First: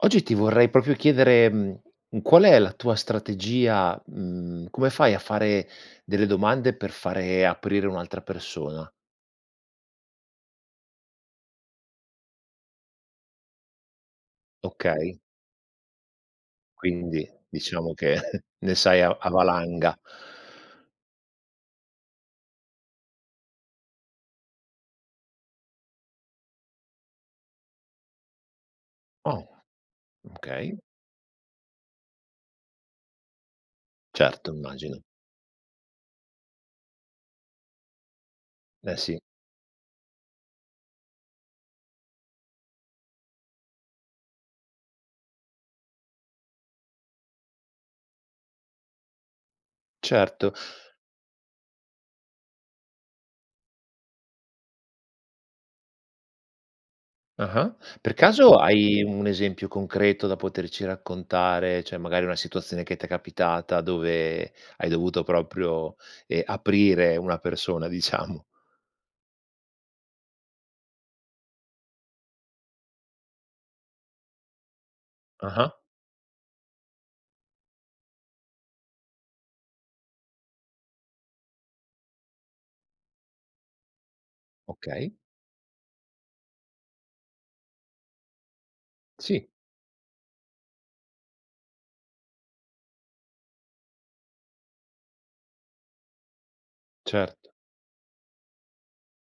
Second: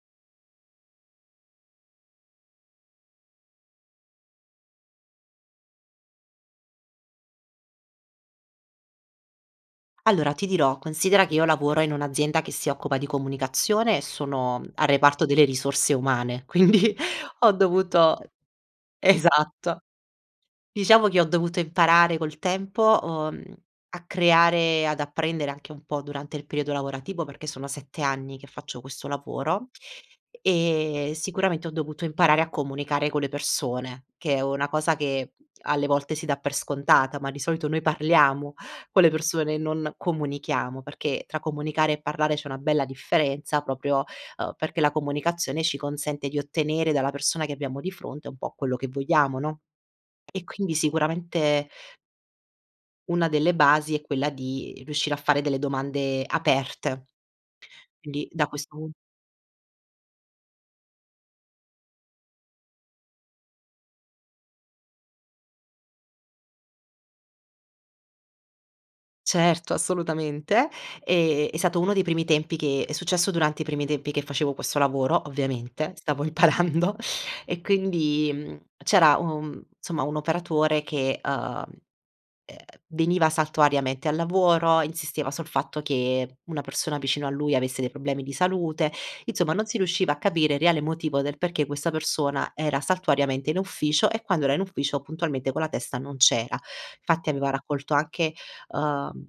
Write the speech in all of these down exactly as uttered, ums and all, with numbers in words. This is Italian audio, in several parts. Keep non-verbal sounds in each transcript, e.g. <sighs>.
Oggi ti vorrei propio chiedere, mhmm, qual è la tua strategia, mhmm, come fai a fare delle domande per fare aprire un'altra persona? Allora ti dirò, considera che io lavoro in un'azienda che si occupa di comunicazione e sono al Okay. reparto delle risorse umane, quindi Quindi, ho diciamo che dovuto <chuckles> ne sai a a esatto. valanga. Diciamo che ho dovuto imparare col tempo, uhm, a creare e ad apprendere anche un po' durante il periodo lavorativo, perché sono sette anni che faccio questo Oh, lavoro, okay. e sicuramente ho dovuto imparare a comunicare con le persone, che è Certo, una cosa immagino. che alle volte si dà per scontata, ma di solito noi parliamo Eh con le sì. persone e non comunichiamo, perché tra comunicare e parlare c'è una bella differenza proprio, ehm, perché la comunicazione ci consente di ottenere dalla persona che abbiamo di fronte un po' quello che vogliamo, no, e Certo. quindi sicuramente una delle basi è quella di riuscire a fare delle domande aperte. Ah-ah. Per Quindi, da caso questo pun hai un esempio concreto da poterci raccontare, ceh magari una situazione che t'è capitata, dove hai dovuto proprio, ehm, aprire una persona diciamo. Certo, assolutamente, ehm, è sato uno dei primi tempi che è successo durante i primi tempi che facevo questo lavoro, Ah-ah. ovviamente, stavo imparando e quindi, mhmm, c'era, uhm, somma, un operatore che, uhm, ehm, veniva saltuariamente al lavoro, Okay. insisteva sul fatto che una persona vicino a lui avesse dei problemi di salute, Sì. insomma non si riusciva a capire il reale motivo del perché questa persona era saltuariamente in ufficio e quando era in ufficio puntualmente con la testa non c'era, fatti Cert aveva raccolto anche, uhm,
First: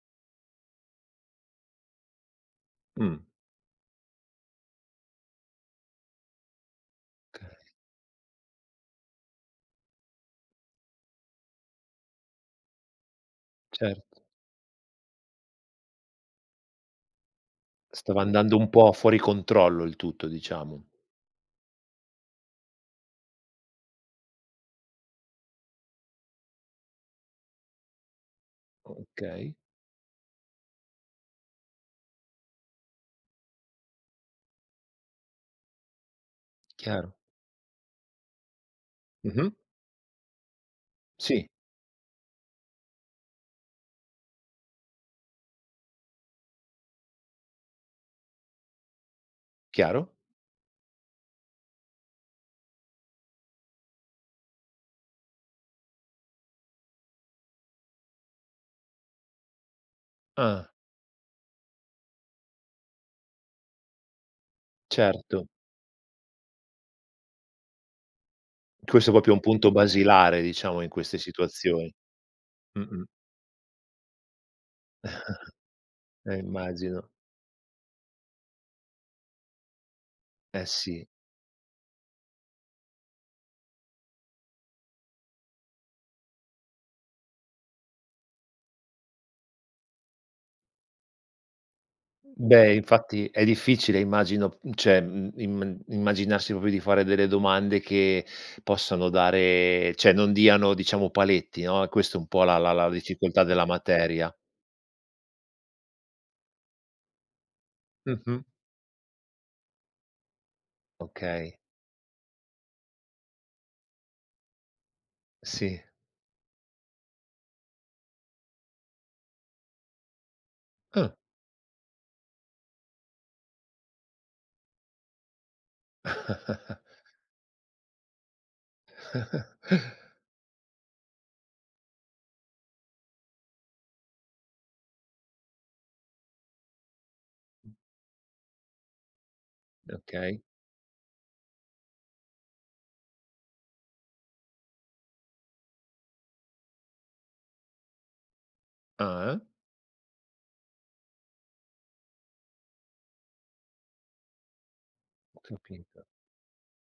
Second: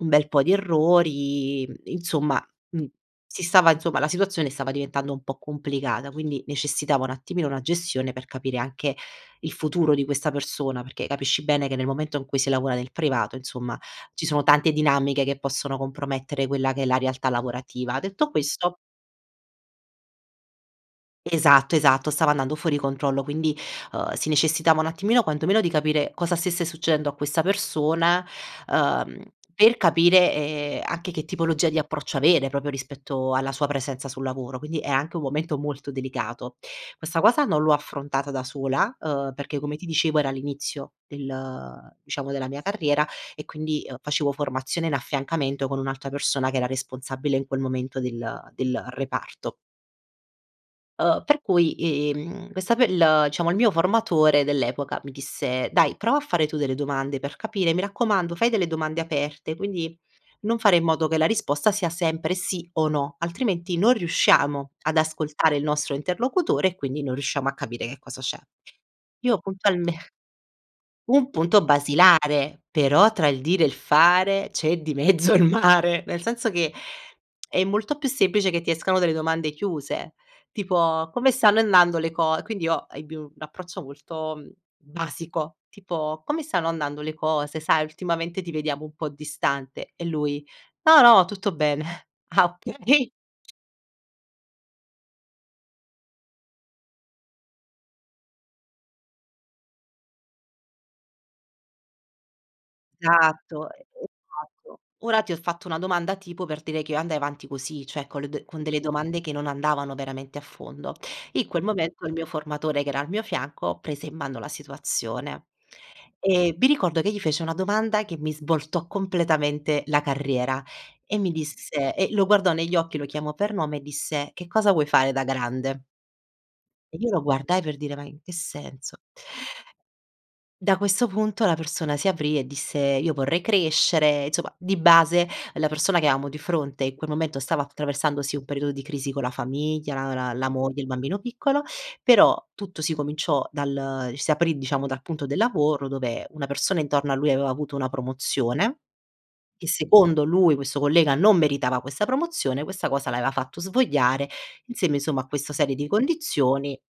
un bel po' di errori, mhmm, insomma, mhmm, Mh. si stava insomma, la situazione stava diventando un po' complicata, quindi necessitava un attimino kay. una gestione per capire anche il futuro di questa persona, perché capisci bene che nel momento in cui si lavoa nel privato, insomma, Cert ci sono tante dinamiche che possono compromettere quella che è la realtà lavorativa; Stava detto andando un questo po' fuori controllo, il tutto, diciamo. Esatto, esatto, stava andando fuori controllo, quindi, uhm, si necessitava un attimino, quanto meno di capire cosa stesse succedendo a questa persona, uhm, Okay. per capire, ehm, anche che tipologia di approccio avere, propio rispetto alla sua presenza sul lavoro, quindi è anche un momento molto delicato, Chiaro. questa cosa non l'ho affrontata da sola, uhm, Mh-mh. perché come ti dicevo era all'inizio Sì. del diciamo della mia carriera e quindi, uhm, facevo formazione in affiancamento con un'altra persona che era responsabile, in quel momento, del del reparto. Chiaro. Uhm, per cui, ehm, questa pe l ciamo il mio formatore dell'epoca mi disse: "Dai, prova a fare tu delle domande per capire. Mi raccomando, fai delle domande aperte, quindi non Ah. fare in modo che la risposta sia sempre sì o no, altrimenti non riusciamo ad Certo. ascoltare il nostro interlocutore e quindi non riusciamo a capire che cosa c'è." Questo è popio Io un punto puntualme basilare, diciamo in queste Un punto situazioni. basilare, Mh-mh. però tra il dire e il fare c'è di mezzo il mare. <chuckles> Nel Eh, senso che immagino. è molto più semplice che ti escano delle domande chiuse, Eh, sì. tipo: "Come stanno andando le co" quindi io ebbi un approccio molto, mhmm, basico, tipo: "Come stanno andando le cose? Sai, ultimamente ti vediamo un po' distante" e lui: "No, no, tutto bene". "Ah, Beh okay." infatti è difficile immagino, mhmm, ceh, mhmm, im immaginarsi popio di fare delle domande che possano dare ceh, non diano, diciamo, paletti no, è questo un po' la la la difficoltà della satto. materia. Esatto. Ora ti ho fatto una domanda tipo, per dire che io andai avanti così, ceh con le Mh-mh. d con delle domande che non andavano veramente a fondo. In Okay. quel momento il mio formatore che era al mio fianco, prese in mano la situazione. Sì. E mi ricordo che gli fece una domanda che mi svoltò completamente la carriera, Ah. e mi disse e lo guardò negli occhi, lo chiamò per nome e disse: "Che cosa vuoi fare da grande?" <chuckles> E io lo guardai per dire: "Ma in che senso?" <chuckles> Da questo punto la persona si aprì e disse: "Io vorrei crescere", izoma, di base la persona che amo di fronte in quel momento stava attraversando, sì, un periodo di crisi con la famiglia, la la Okay. la moglie, il bambino piccolo, però tutto si cominciò dal si aprì, diciamo, dal punto del lavoro dove una persona intorno a lui avea avuto una promozione. Ah, eh. Che secondo lui questo collega non meritava questa promozione, questa cosa avea fatto svogliare insieme, insomma, a Ho questa serie di capito. condizioni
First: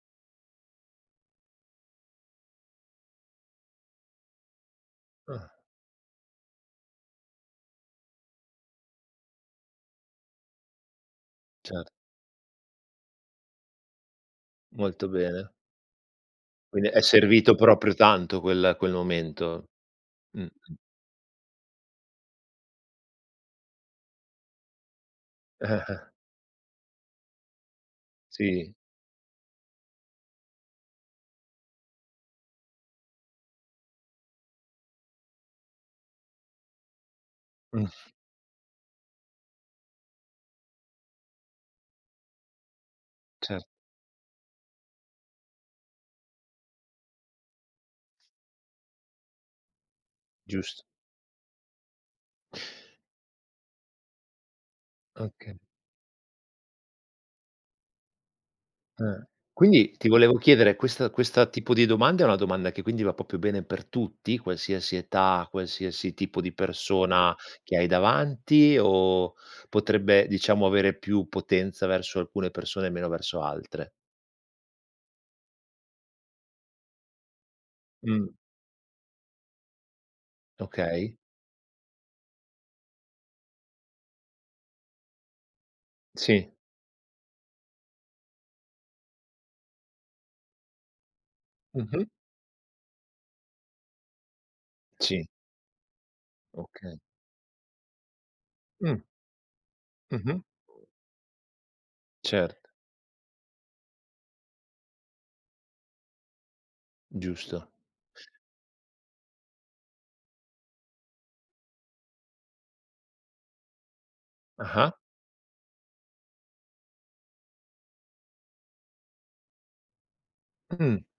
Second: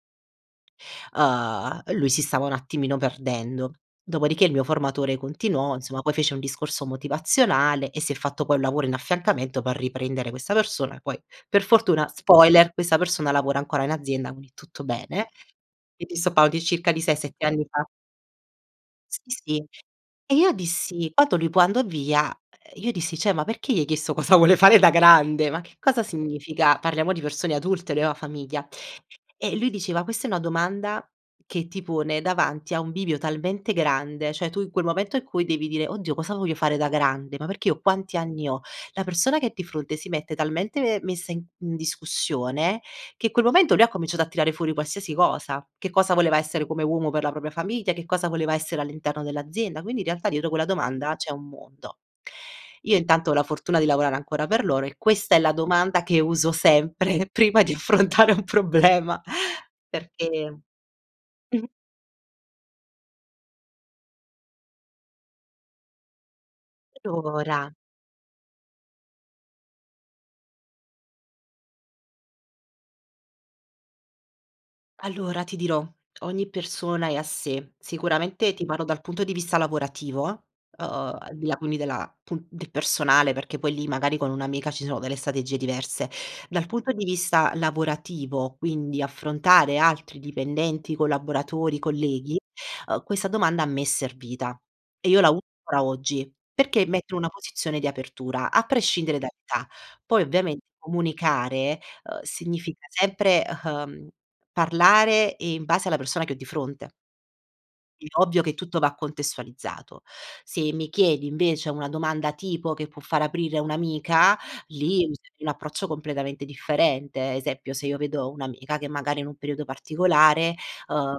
uhm, lui si stava un attimino perdendo. Dopodiché il mio formatore Ah. continuò, insomma, poi fece un discorso motivazionale e si è fatto poi un lavoro in affiancamento per riprendere questa persona, poi, per Cer fortuna, spoiler, questa persona lavora ancora in azienda, uini tutto Molto bene, bene. e ti sto pa di Quindi circa di è sei sette servito anni fa. proprio tanto quel quel Sì, sì. momento. E Mh-mh. io dissi quando lui poi andò via, io dissi: "ceh, ma perché gli hai chiesto cosa vuole fare da grande? Ma che Eh, eh. cosa significa?" Parliamo di persone adulte, lui ava famiglia. Sì. E lui diceva: "Questa è una domanda che ti pone davanti a un bivio talmente grande," cioè tu in quel momento in cui devi dire: "Oddio cosa voglio fare da grande, ma perché io Mh. quanti anni ho?" La persona che è di fronte si mette talmente messa in in discussione, che i quel Cer momento lui ha cominciato a tirare fuori qualsiasi cosa, che cosa voleva essere come uomo per la propria famiglia, che cosa voleva essere all'interno dell'azienda, quindi in realtà dietro quella Giust domanda c'è un mondo. Io intanto ho la fortuna di lavorare ancora per loro e questa è la Oka domanda che uso sempre prima di affrontare un problema, Eh. Quindi, ti volevo perché, chiedere, questa questa mhmm, mh tipo di domanda è una domanda che quindi va popio bene per tutti, qualsiasi età, qualsiasi tipo di persona lora che hai davanti o potrebbe, diciamo, avere più potenza verso alcune persone e meno verso altre? Allora ti dirò ogni persona è a sé. Mh. Sicuramente ti parlo dal punto di vista lavorativo, uhm, Okay. al di là quindi della pun del personale, perché poi lì magari con un'amica ci sono delle strategie diverse. Sì. Dal punto di vista lavorativo, quindi affrontare altri dipendenti, collaboratori, Mh-mh. colleghi, uhm, questa domanda a me è servita. E io Sì. la uso ancora oggi, perché Okay. mette in una posizione di apertura, a Mh. prescindere dall'età. Poi Mh-mh. ovviamente comunicare, uhm, Cert significa sempre, uhm, parlare, ehm, in base alla persona che ho di fronte. Giusto. È ovvio che tutto va contestualizzato. Se mi chiedi invece una domanda tipo che può far aprire un'amica, Ah-ah. lì userei un approccio completamente differente. Esempio, se io vedo un'amica che magari è in un periodo particolare Mh. uhm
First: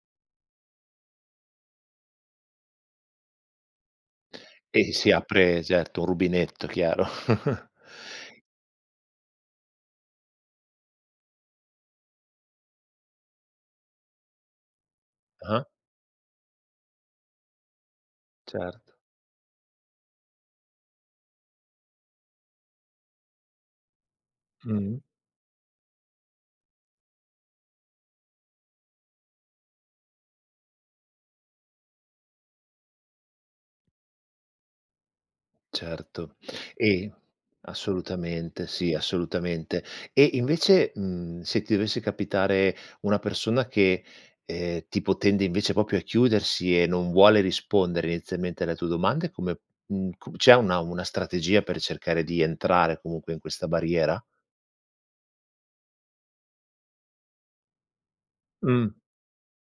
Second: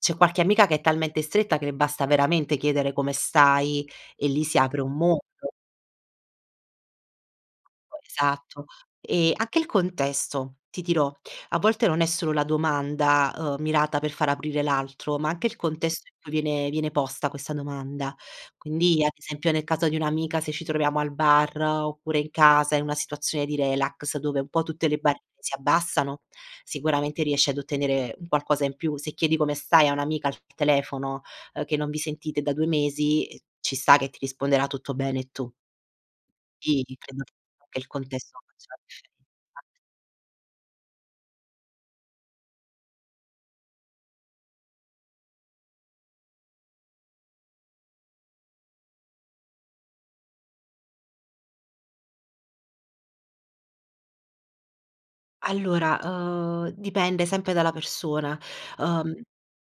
c'è qualche amica che è talmente stretta che le basta veramente chiedere come stai e lì si apre un E si mondo. apre, certo, un rubinetto, chiaro. <chuckles> <unintelligible> Esatto. E anche il contesto, ti dirò, a volte non è solo la domanda, uhm, mirata per far aprire l'altro, ma anche il Ah-ah. contesto in cui viene viene posta questa domanda. Certo. Quindi, ad esempio, nel caso di un'amica, se ci troviamo al bar, oppure in casa in una situazione di relax dove un po' tutte le Mh. barriere si abbassano, sicuramente riesci ad ottenere un qualcosa in più, se chiedi "come stai" a un'amica al telefono, uhm, che non vi sentite da due mesi, ehm, ci sta che ti risponderà: “Tutto bene e tu.” Certo Sì e credo che anche il contesto assolutamente, faccia la sì, differenza. assolutamente. E invece, mhmm, se ti dovesse capitare una persona che, ehm, tipo tende invece popio a chiudersi e non vuole rispondere inizialmente alle tue domande come mhmm, come c'è una una strategia per cercare di entrare comunque in questa barriera? Allora, uhm, dipende sempre dalla persona, Mh. uhm,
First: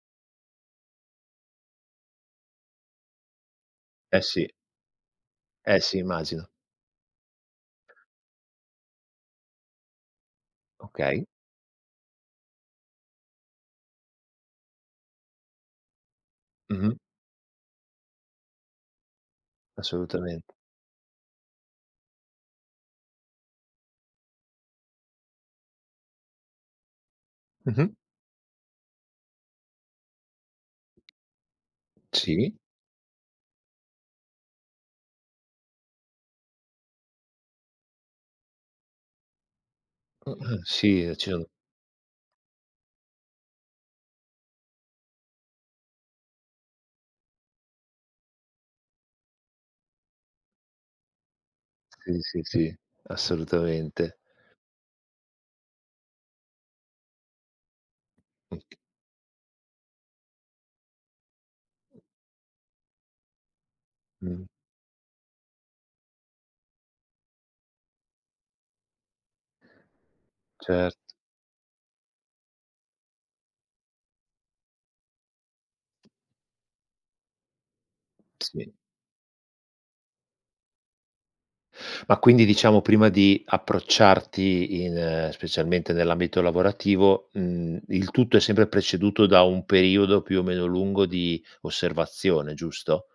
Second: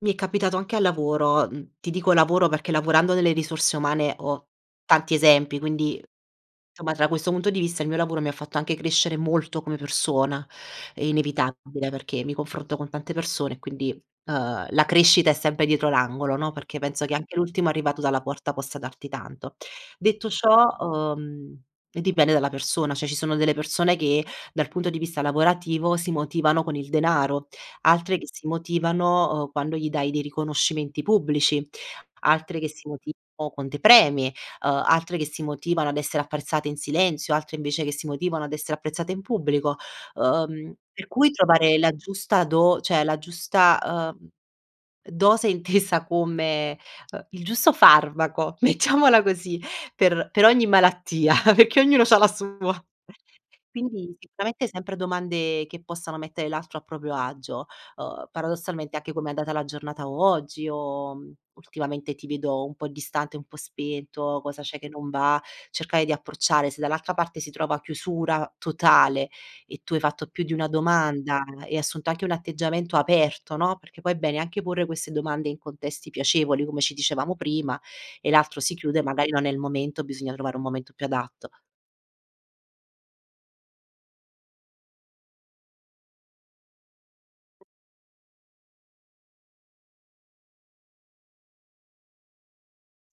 mi è capitato anche al lavoro, mhmm, ti dico "lavoro" perché lavorando nelle risorse umane Eh, ho sì. tanti esempi. Eh, sì, Quindi, immagino. nsomma, da questo punto di vista il mio lavoro mi ha fatto anche crescere molto come persona, è Okay. inevitabile perché mi confronto con tante persone e quindi, ehm, la crescita è sempre dietro l'angolo, no, perché Mh-mh. penso che anche l'ultimo arrivato dalla porta possa darti tanto. Detto Assolutamente. ciò, uhm, dipende dalla persona. Cioè, ci sono delle persone che dal punto di vista lavorativo si motivano con il denaro. Mh-mh. Altre che si motivano, uhm, quando gli dai dei riconoscimenti pubblici, Sì. altre che si motivano con dei premi, uhm, altre che si motivano ad essere apprezzate in silenzio, altre invece che si motivano ad essere apprezzate in pubblico, Uhm, uhm, uhm, per sì, cui ci ono trovare la giusta do ceh la giusta, uhm, dose intesa come, uhm, il giusto farmaco, mettiamola così per per ogni malattia, perché ognuno Sì, c'ha la sì, sua. sì, <chuckles> Quindi assolutamente. sicuramente sempre domande che possano mettere l'altro a proprio agio. Uhm, Oka paradossalmente anche: "Come è andata la giornata oggi?" O: "Ultimamente ti vedo un po' distante, un po' spento, Mh-mh. cosa c'è che non va?" cercare di approcciare se dall'altra parte si trova chiusura totale e tu hai fatto più di una Cert domanda e hai assunto anche un atteggiamento aperto, no, perché poi è bene anche porre queste domande in contesti piacevoli, come ci dicevamo prima, e l'altro Sì. si chiude, magari non è il momento, bisogna trovare un momento più adatto. Ma quindi diciamo prima di approcciarti in specialmente nell'ambito lavorativo, mhmm, il tutto è sempre preceduto da un periodo più o meno lungo di osservazione, giusto?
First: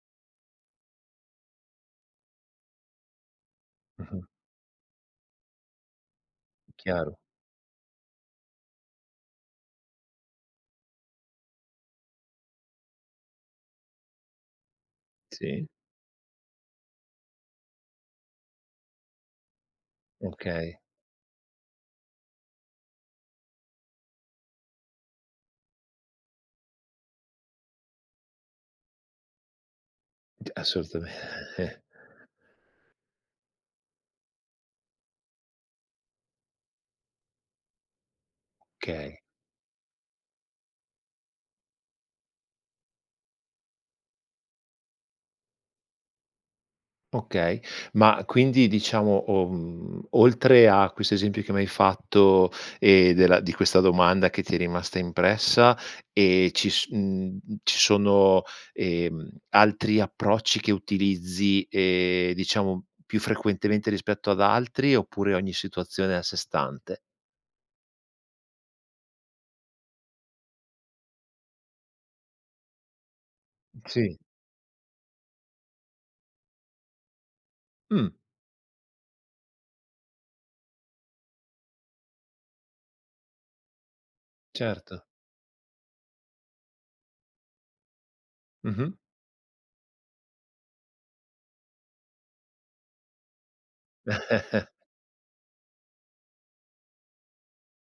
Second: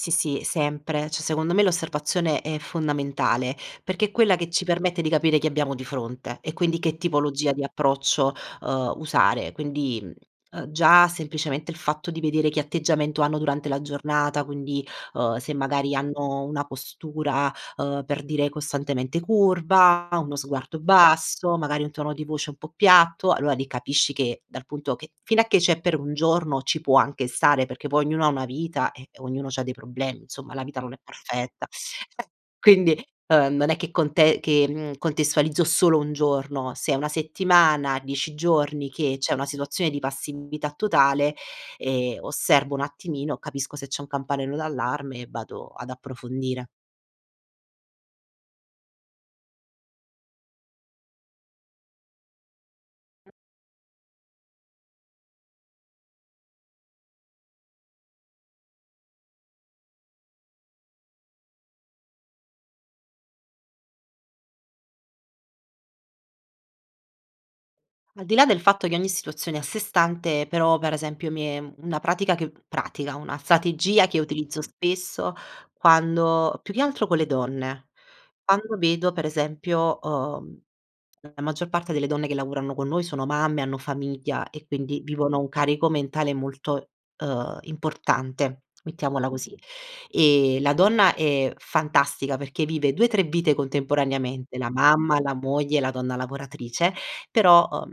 Sì, sì, sempre, ceh secondo me l'osservazione è fondamentale, perché è Mh-mh. quella che ci permette di capire chi abbiamo di fronte e quindi che Chiaro. tipologia di approccio, uhm, usare. Quindi, mhmm, uhm, già semplicemente il fatto di vedere che atteggiamento hanno durante la giornata, quindi, uhm, se Sì. magari hanno una postura, ehm, per dire costantemente curva, uno Okay. sguardo basso, magari un tono di voce un po' piatto, allora lì capisci che, dal punto che fino a che c'è per un giorno ci può anche stare, perché poi ognuno ha una vita e ognuno c'ha dei problemi, D insomma la vita non è perfetta. assolutamente. E quindi, ehm, non è che conte che, mhmm, contestualizzo solo un giorno: se è una settimana, dieci giorni che kay. c'è una situazione di passività totale, ehm, osservo un attimino, capisco se c'è un campanello d'allarme e vado ad approfondire. Okay. Ma quindi diciamo o mhmm, oltre a questo esempio che m'hai fatto, ehm, della di questa domanda che ti è rimasta impressa, ehm, ci s mhmm, ci sono, ehm, altri approcci che utilizzi, ehm, diciamo più frequentemente rispetto ad altri, oppure ogni situazione è a sé stante? Al di là del fatto che ogni situazione è a sé stante, però, per esempio mi è una pratica che pratica, una Mh, strategia sì. che utilizzo spesso quando più che altro co le donne, Mh. quando vedo per esempio, uhm la maggior parte delle donne che lavorano con noi sono mamme, hanno famiglia e quindi Certo. vivono un carico mentale molto, uhm, importante, Mh-mh. mettiamola così. E la donna è fantastica perché vive due, tre vite contemporaneamente: la <chuckles> mamma, la moglie, la donna lavoratrice; però, uhm,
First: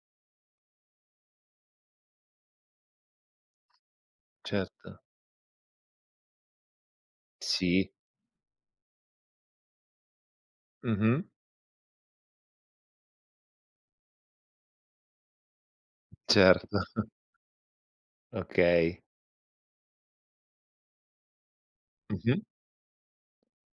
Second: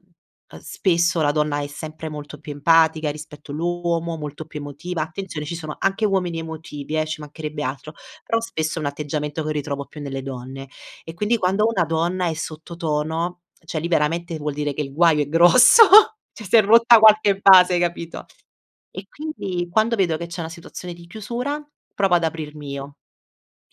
a spesso la donna è sempre molto più empatica rispetto l'uomo, molto più Certo. emotiva; attenzione, ci sono anche uomini emotivi eh, ci macherebbe Sì. altro; però spesso è un atteggiamento che ritrovo più nelle donne. E Mh-mh. quindi quando una donna è sotto tono, ceh liberamente vuol dire che il guaio è grosso, ceh si è Certo. rotta <chuckles> qualche base, hai capito. Okay. E quindi, quando vedo che c'è una situazione di chiusura, provo ad Mh-mh. aprirmi io.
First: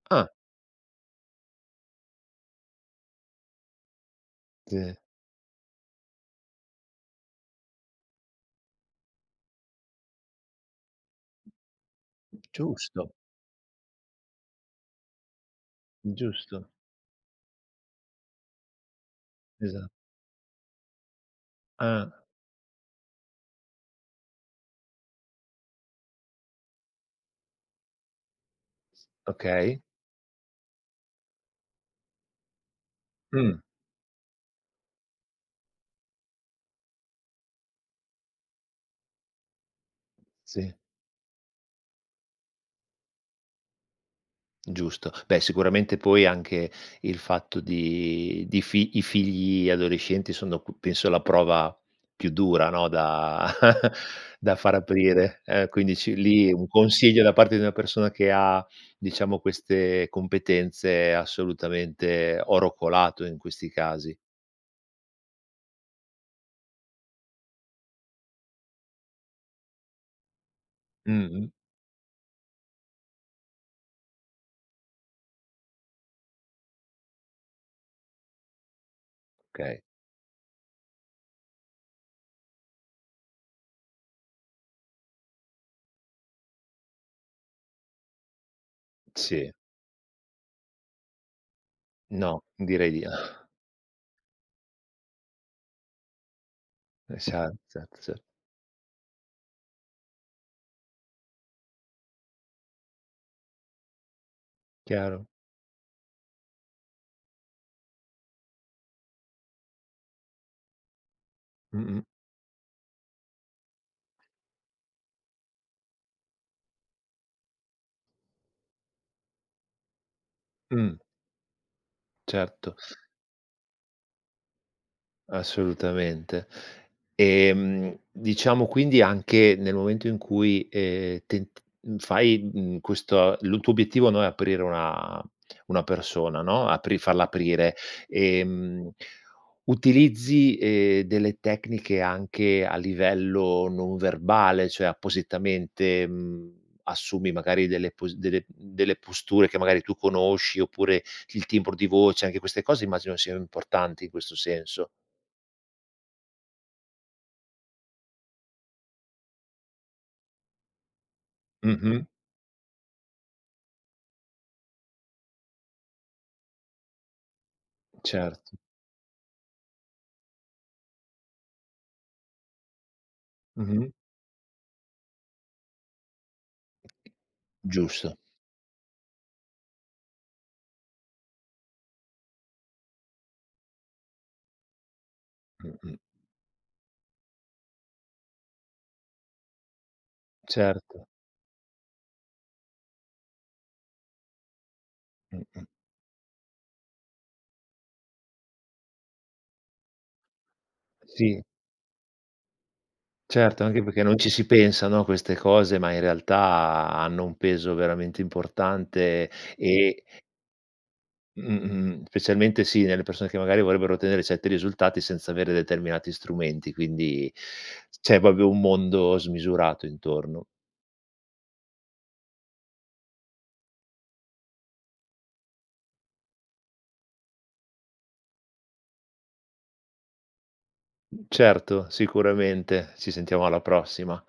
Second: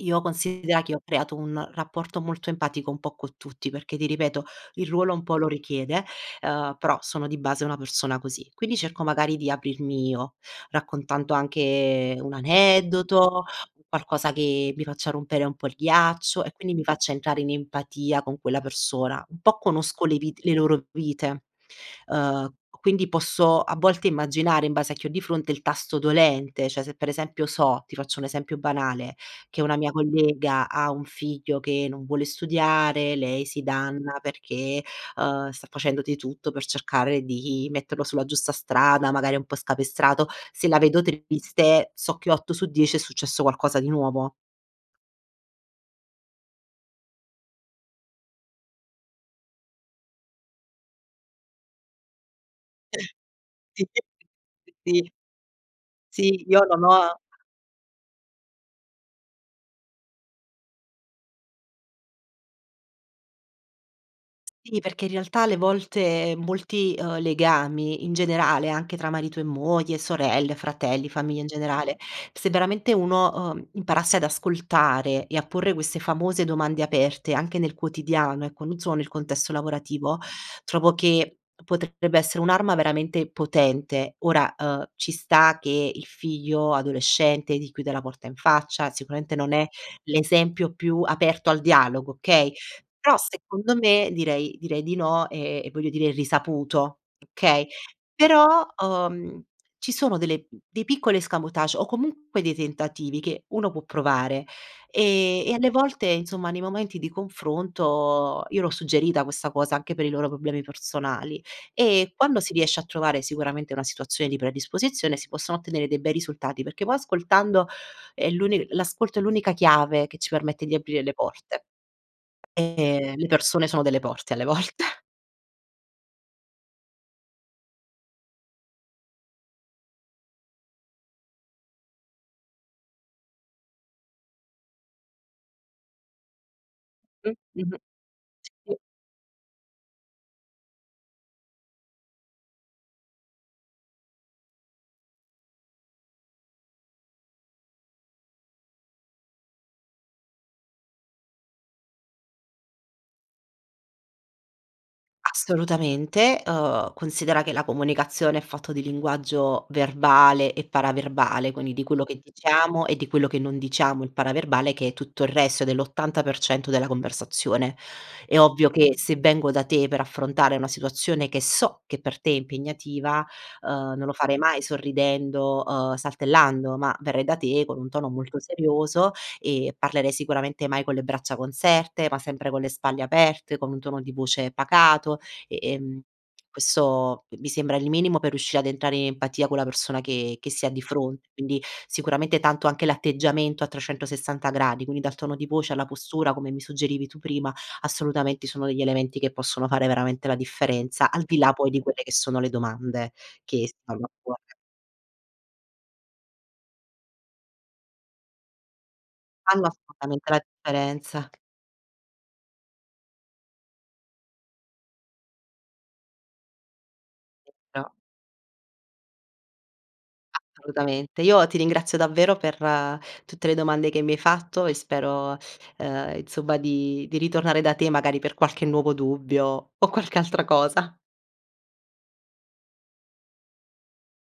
Io Ah! considera che ho creato un rapporto molto empatico un po' con tutti, perché ti ripeto, il zi. ruolo un po' lo richiede. Uhm, però, sono di base una persona così. Quindi cerco magari di aprirmi io, raccontando anche un Giusto. aneddoto, qualcosa che mi faccia rompere un po' il ghiaccio, e Giusto. quindi mi faccia entrare in empatia con quella persona. Un po' Esa conosco le vite le loro vite. Ah. Uhm, quindi posso a volte immaginare in base a che ho di fronte il tasto dolente: ceh, se per esempio so ti faccio un esempio banale, che una Okay. mia collega ha un figlio che non vuole studiare, lei si Mh. danna perché, uhm, sta facendo di tutto per cercare di metterlo sulla giusta strada, magari è un po' scapestrato. Se Sì. la vedo triste, so che otto su dieci è successo qualcosa di nuovo. Giusto. Beh, sicuramente poi anche il fatto di di fi i figli adolescenti sono c penso la prova, più dura, no da <chuckles> da far <unintelligible> aprire, eh, quindi ci Sì, lì io un non ho consiglio da parte di una persona che ha, diciamo queste competenze assolutamente è oro colato in questi casi. Sì, perché in realtà alle volte molti, uhm, legami in generale, anche tra marito e moglie, sorelle, fratelli, famiglia in Mh-mh. generale, se veramente uno, uhm, imparasse ad ascoltare e a porre queste famose domande aperte anche nel quotidiano, ecco, non solo nel contesto kay. lavorativo, trovo che potrebbe essere un'arma veramente potente. Ora, uhm, ci sta che il figlio adolescente ti chiude la porta in faccia, sicuramente Sì. non è l'esempio più aperto al dialogo, No, okay, direi di però <sighs> secondo me direi direi di no e e voglio dire è risaputo, Esa okay? <unintelligible> Però, uhm, ci sono delle dei piccoli escamotage o comunque dei tentativi che uno può provare. Chiaro. Ehm, e alle volte, insomma nei momenti di confronto io l'ho suggerita questa cosa anche per i loro problemi personali, Mh-mh. e quando si riesce a trovare sicuramente una situazione di predisposizione si possono ottenere dei bei risultati perché poi ascoltando, è l'unic l'ascolto è l'unica chiave che ci permette di Mh. aprire le porte. Certo. E le persone sono delle porte alle volte. Assolutamente. Ehm, diciamo quindi, anche, nel momento in cui, ehm, tent mhmm, fai, mhmm, questo lu tuo obiettivo, no, è aprire una una persona, no, apri falla Mh. aprire, Mh-mh, sì. ehm, utilizzi, ehm, delle tecniche anche a livello non verbale? ceh, appositamente, mhmm, assumi magari delle posi delle, mhmm delle posture che magari tu conosci, oppure il timbro di voce? Anche queste cose immagino sian importanti in questo senso. Assolutamente, uhm, considera che la comunicazione è fatto di linguaggio verbale e paraverbale, quindi di quello Mh-mh. che diciamo e di quello che non diciamo, il paraverbale, che è tutto il resto, è dell'ottanta per cento della conversazione. È Certo. ovvio che se vengo da te per affrontare una situazione che so che per te è impegnativa, Mh-mh. uhm, non lo farei mai sorridendo, uhm, saltellando, ma verrei da te con un tono Giusto. molto serioso, e parlerei sicuramente mai con le braccia conserte, ma sempre con le spalle aperte, con un tono di voce pacato e, Mh-mh. ehm, quesso i mi sembra il minimo per riuscire ad entrare i empatia con la persona che che si ha di Certo. fronte. Quindi, sicuramente tanto anche l'atteggiamento a trecentosessanta gradi, quindi dal tono di Mh-mh. voce alla postura, come mi suggerivi tu prima, assolutamente sono degli elementi che possono fare veramente la differenza, al di Sì. là poi di quelle che sono le domande Certo, che anche perché stanno a non ci si cuore. pensa, no, a queste cose, ma in realtà hanno un peso veramente importante, Fanno e assolutamente la differenza. Mh. Mh-mh specialmente sì, nelle persone che, magari, vorrebbero tenere sette risultati senza avere determinati strumenti. Quindi, <unintelligible> c'è popio un mondo smisurato intorno. Assolutamente. Io ti ringrazio davvero per tutte le domande che mi hai fatto e spero, uhm, insomma di di ritornare da te, magari per qualche nuovo dubbio, o qualche altra cosa! Certo, sicuramente. Ci sentiamo alla prossima.